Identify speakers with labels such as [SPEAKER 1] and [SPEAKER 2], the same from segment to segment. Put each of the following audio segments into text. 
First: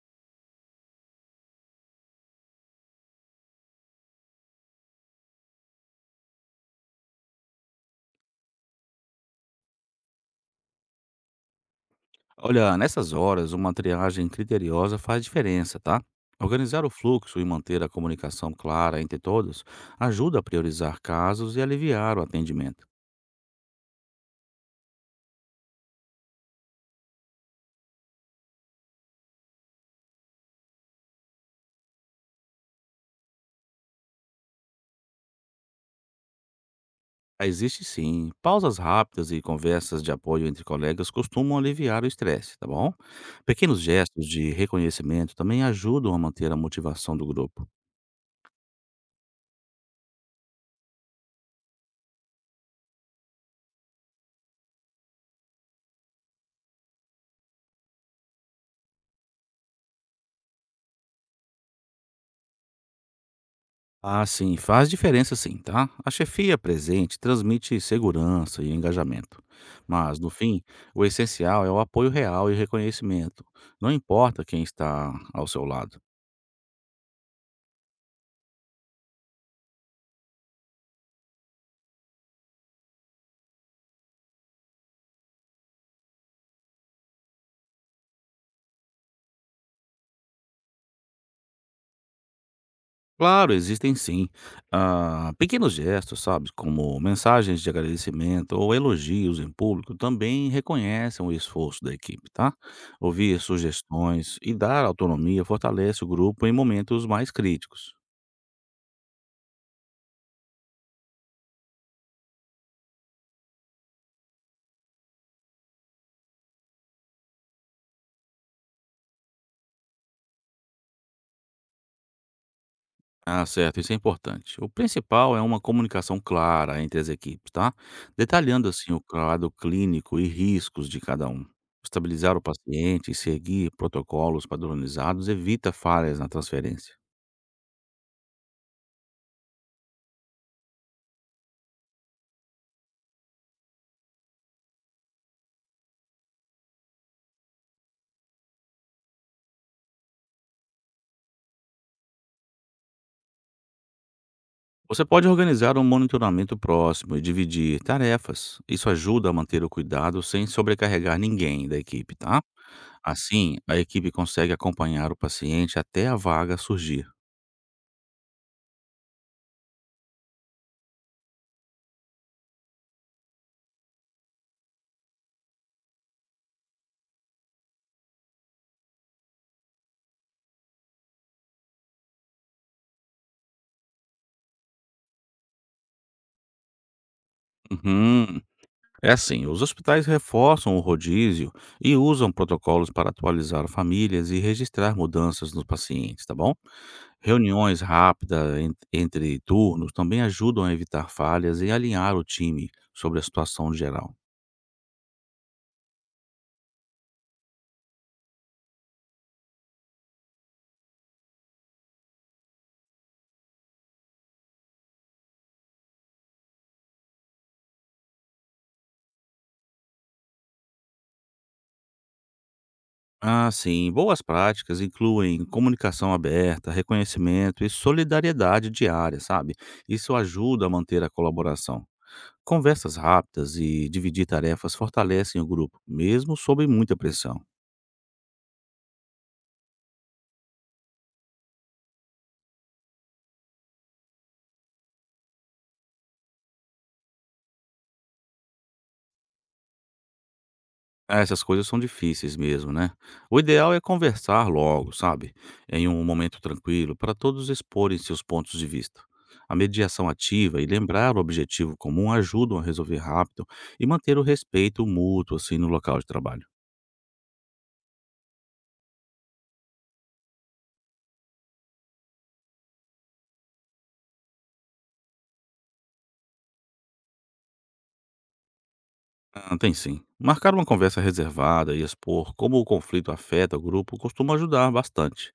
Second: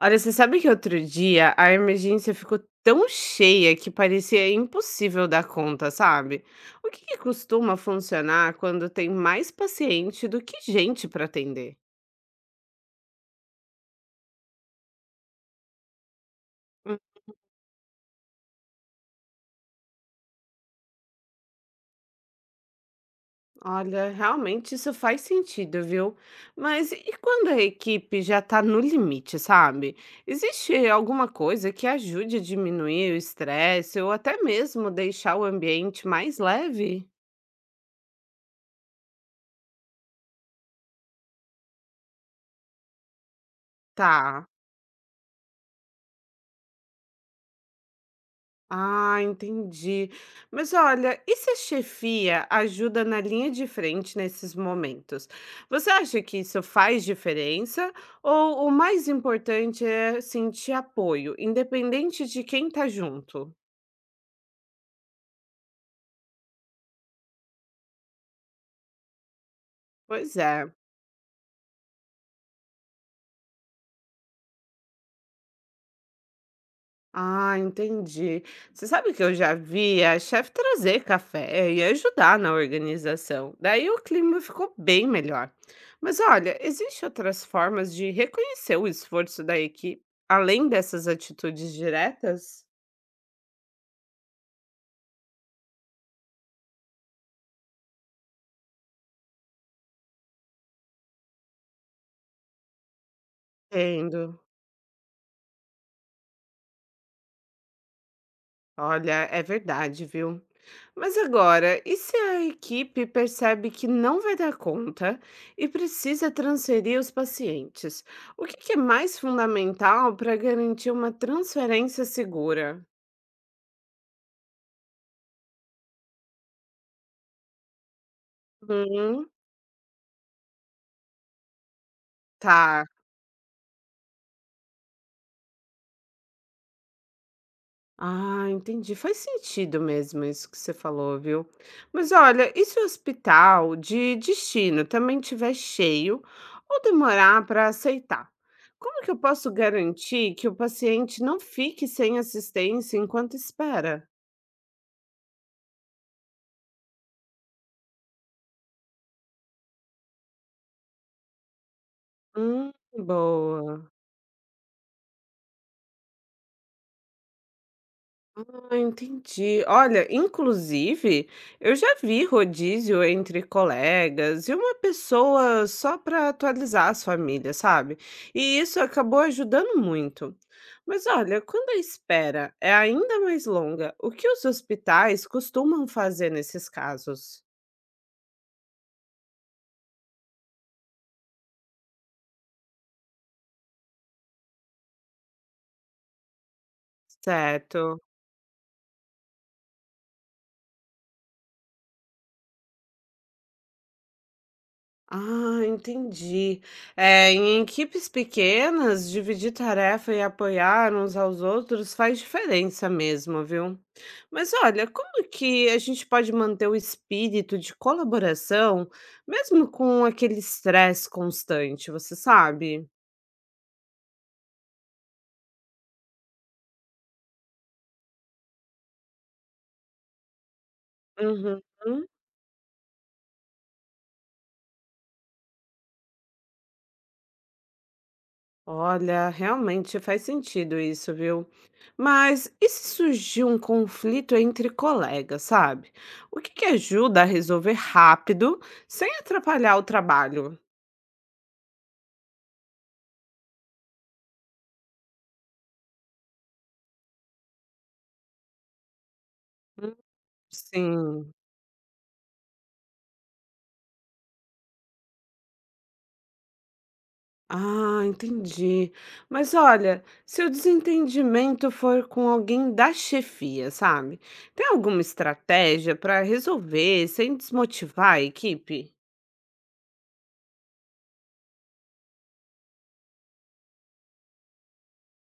[SPEAKER 1] Olha, você sabe que outro dia a emergência ficou tão cheia que parecia impossível dar conta, sabe? O que que costuma funcionar quando tem mais paciente do que gente para atender?
[SPEAKER 2] Olha, nessas horas, uma triagem criteriosa faz diferença, tá? Organizar o
[SPEAKER 1] Hum.
[SPEAKER 2] fluxo e manter a comunicação clara entre todos ajuda a priorizar casos e aliviar o atendimento.
[SPEAKER 1] Olha, realmente isso faz sentido, viu? Mas e quando a equipe já está no limite, sabe? Existe alguma coisa que ajude a diminuir o estresse ou até mesmo deixar o ambiente mais leve?
[SPEAKER 2] Ah, existe sim, pausas rápidas e conversas de apoio entre colegas costumam aliviar o estresse, tá bom? Pequenos gestos
[SPEAKER 1] Tá.
[SPEAKER 2] de reconhecimento também ajudam a manter a motivação do grupo.
[SPEAKER 1] Ah, entendi. Mas olha, e se a chefia ajuda na linha de frente nesses momentos? Você acha que isso faz diferença? Ou o mais importante é sentir apoio, independente de quem tá junto?
[SPEAKER 2] Ah, sim, faz diferença sim, tá? A chefia presente transmite segurança e engajamento. Mas, no
[SPEAKER 1] Pois
[SPEAKER 2] fim,
[SPEAKER 1] é.
[SPEAKER 2] o essencial é o apoio real e reconhecimento. Não importa quem está ao seu lado.
[SPEAKER 1] Ah, entendi. Você sabe que eu já vi a chefe trazer café e ajudar na organização. Daí o clima ficou bem melhor. Mas olha, existem outras formas de reconhecer o esforço da equipe, além dessas atitudes diretas?
[SPEAKER 2] Claro, existem sim, pequenos gestos, sabe? Como mensagens de agradecimento ou elogios em público também reconhecem o esforço da equipe, tá? Ouvir sugestões
[SPEAKER 1] Entendo.
[SPEAKER 2] e dar autonomia fortalece o grupo em momentos mais críticos.
[SPEAKER 1] Olha, é verdade, viu? Mas agora, e se a equipe percebe que não vai dar conta e precisa transferir os pacientes? O que que é mais fundamental para garantir uma transferência segura?
[SPEAKER 2] Ah, certo, isso é importante. O principal é uma comunicação clara entre as equipes, tá? Detalhando assim o
[SPEAKER 1] Hum.
[SPEAKER 2] quadro clínico e riscos de cada um. Estabilizar o
[SPEAKER 1] Tá.
[SPEAKER 2] paciente e seguir protocolos padronizados evita falhas na transferência.
[SPEAKER 1] Ah, entendi. Faz sentido mesmo isso que você falou, viu? Mas olha, e se o hospital de destino também estiver cheio ou demorar para aceitar? Como que eu posso garantir que o paciente não fique sem assistência enquanto espera?
[SPEAKER 2] Você pode organizar um monitoramento próximo e dividir tarefas. Isso ajuda a manter o cuidado sem sobrecarregar ninguém da equipe, tá?
[SPEAKER 1] Hum,
[SPEAKER 2] Assim, a
[SPEAKER 1] boa.
[SPEAKER 2] equipe consegue acompanhar o paciente até a vaga surgir.
[SPEAKER 1] Ah, entendi. Olha, inclusive, eu já vi rodízio entre colegas e uma pessoa só para atualizar as famílias, sabe? E isso acabou ajudando muito. Mas olha, quando a espera é ainda mais longa, o que os hospitais costumam fazer nesses casos?
[SPEAKER 2] Uhum. É assim, os hospitais reforçam o rodízio e usam protocolos para atualizar famílias e registrar mudanças nos pacientes, tá bom? Reuniões
[SPEAKER 1] Certo.
[SPEAKER 2] rápidas entre turnos também ajudam a evitar falhas e alinhar o time sobre a situação geral.
[SPEAKER 1] Ah, entendi. É, em equipes pequenas, dividir tarefa e apoiar uns aos outros faz diferença mesmo, viu? Mas olha, como que a gente pode manter o espírito de colaboração mesmo com aquele estresse constante, você sabe?
[SPEAKER 2] Ah, sim, boas práticas incluem comunicação aberta, reconhecimento e solidariedade diária, sabe? Isso ajuda a manter a
[SPEAKER 1] Uhum.
[SPEAKER 2] colaboração. Conversas rápidas e dividir tarefas fortalecem o grupo, mesmo sob muita pressão.
[SPEAKER 1] Olha, realmente faz sentido isso, viu? Mas e se surgir um conflito entre colegas, sabe? O que que ajuda a resolver rápido, sem atrapalhar o trabalho?
[SPEAKER 2] É, essas coisas são difíceis mesmo, né. O ideal é conversar logo, sabe, em um momento tranquilo para todos exporem seus pontos de vista. A
[SPEAKER 1] Hum.
[SPEAKER 2] mediação ativa e lembrar o
[SPEAKER 1] Sim.
[SPEAKER 2] objetivo comum ajudam a resolver rápido e manter o respeito mútuo, assim, no local de trabalho.
[SPEAKER 1] Ah, entendi. Mas olha, se o desentendimento for com alguém da chefia, sabe? Tem alguma estratégia para resolver sem desmotivar a equipe?
[SPEAKER 2] Ah, tem sim. Marcar uma conversa reservada e expor como o conflito afeta o grupo costuma ajudar bastante.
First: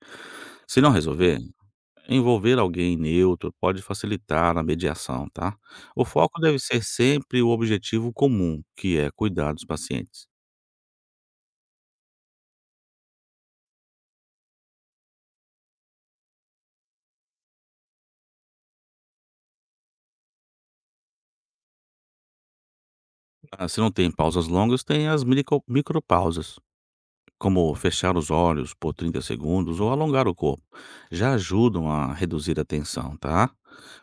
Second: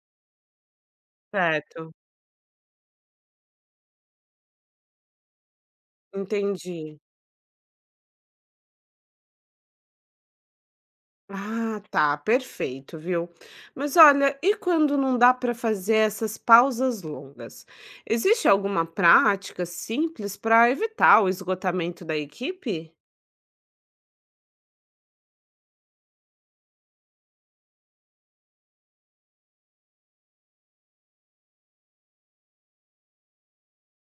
[SPEAKER 2] Se não resolver,
[SPEAKER 1] Certo,
[SPEAKER 2] envolver alguém neutro pode facilitar na mediação, tá? O foco deve ser
[SPEAKER 1] entendi.
[SPEAKER 2] sempre o objetivo comum, que é cuidar dos pacientes.
[SPEAKER 1] Ah, tá, perfeito, viu? Mas olha, e quando não dá para fazer essas pausas longas? Existe alguma prática simples para evitar o esgotamento da equipe?
[SPEAKER 2] Ah, se não tem pausas longas, tem as micropausas, como fechar os olhos por 30 segundos ou alongar o corpo. Já ajudam a reduzir a tensão, tá?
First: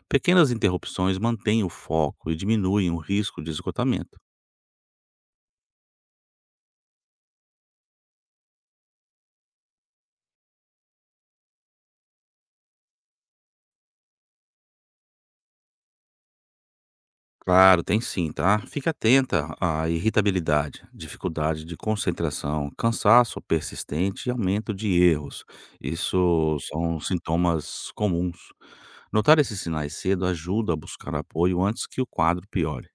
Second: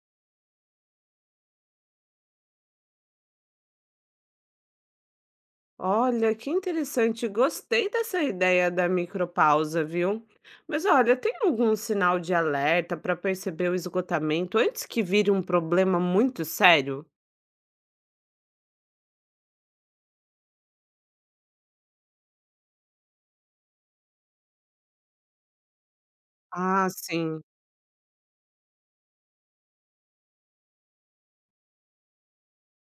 [SPEAKER 2] Pequenas interrupções mantêm o foco e diminuem o risco de esgotamento.
[SPEAKER 1] Olha, que interessante, gostei dessa ideia da micropausa, viu? Mas olha, tem algum sinal de alerta para perceber o esgotamento antes que vire um problema muito sério?
[SPEAKER 2] Claro, tem sim, tá? Fique atenta à irritabilidade, dificuldade de concentração, cansaço persistente e aumento de erros. Isso
[SPEAKER 1] Ah,
[SPEAKER 2] são
[SPEAKER 1] sim.
[SPEAKER 2] sintomas comuns. Notar esses sinais cedo ajuda a buscar apoio antes que o quadro piore.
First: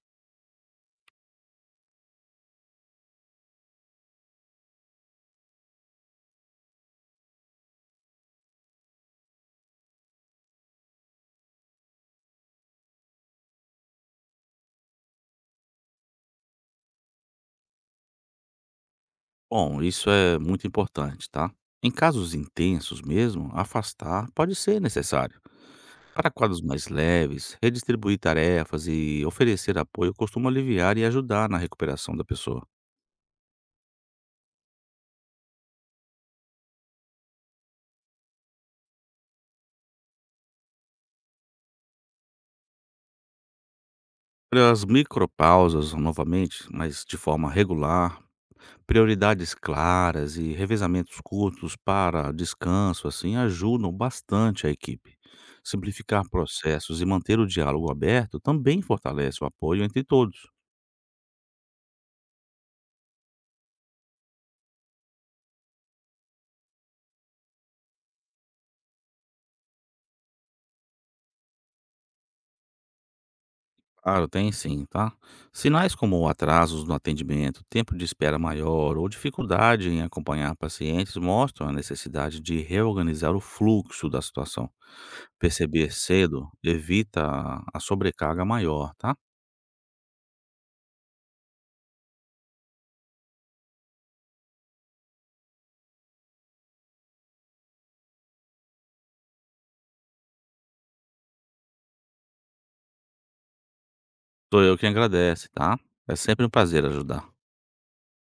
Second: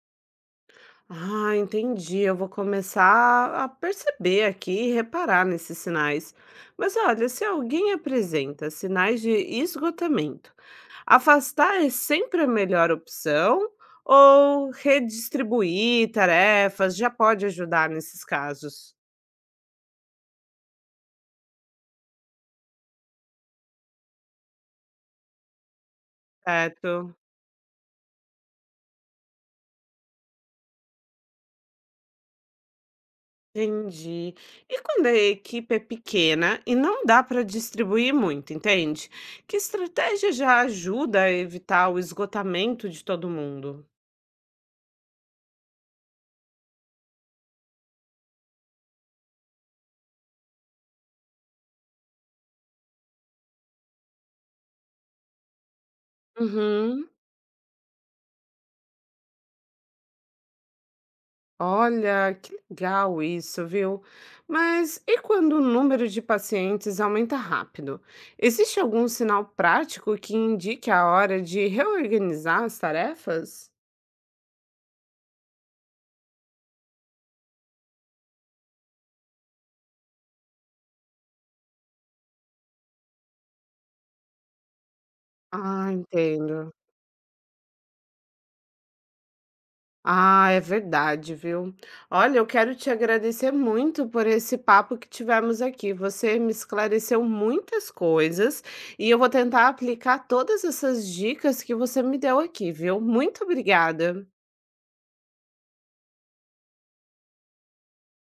[SPEAKER 1] Ah, entendi. Eu vou começar a perceber aqui e reparar nesses sinais. Mas olha, se alguém apresenta sinais de esgotamento, afastar é sempre a melhor opção ou redistribuir tarefas já pode ajudar nesses casos,
[SPEAKER 2] Bom, isso é muito importante, tá? Em casos intensos mesmo, afastar pode ser necessário. Para quadros mais
[SPEAKER 1] certo?
[SPEAKER 2] leves, redistribuir tarefas e oferecer apoio costuma aliviar e ajudar na recuperação da pessoa.
[SPEAKER 1] Entendi. E quando a equipe é pequena e não dá para distribuir muito, entende? Que estratégia já ajuda a evitar o esgotamento de todo mundo?
[SPEAKER 2] Olha, as micropausas novamente, mas de forma regular, prioridades claras e revezamentos curtos para descanso, assim, ajudam bastante a equipe. Simplificar processos e
[SPEAKER 1] Uhum.
[SPEAKER 2] manter o diálogo aberto também fortalece o apoio entre todos.
[SPEAKER 1] Olha, que legal isso, viu? Mas e quando o número de pacientes aumenta rápido? Existe algum sinal prático que indique a hora de reorganizar as tarefas?
[SPEAKER 2] Claro, tem sim, tá? Sinais como atrasos no atendimento, tempo de espera maior ou dificuldade em acompanhar pacientes mostram a necessidade de reorganizar o fluxo da situação.
[SPEAKER 1] Ah,
[SPEAKER 2] Perceber cedo
[SPEAKER 1] entendo.
[SPEAKER 2] evita a sobrecarga maior, tá?
[SPEAKER 1] Ah, é verdade, viu? Olha, eu quero te agradecer muito por esse papo que tivemos aqui. Você me esclareceu muitas coisas e eu vou tentar aplicar todas essas dicas que você me deu aqui, viu? Muito obrigada.
[SPEAKER 2] Sou eu quem agradece, tá? É sempre um prazer ajudar.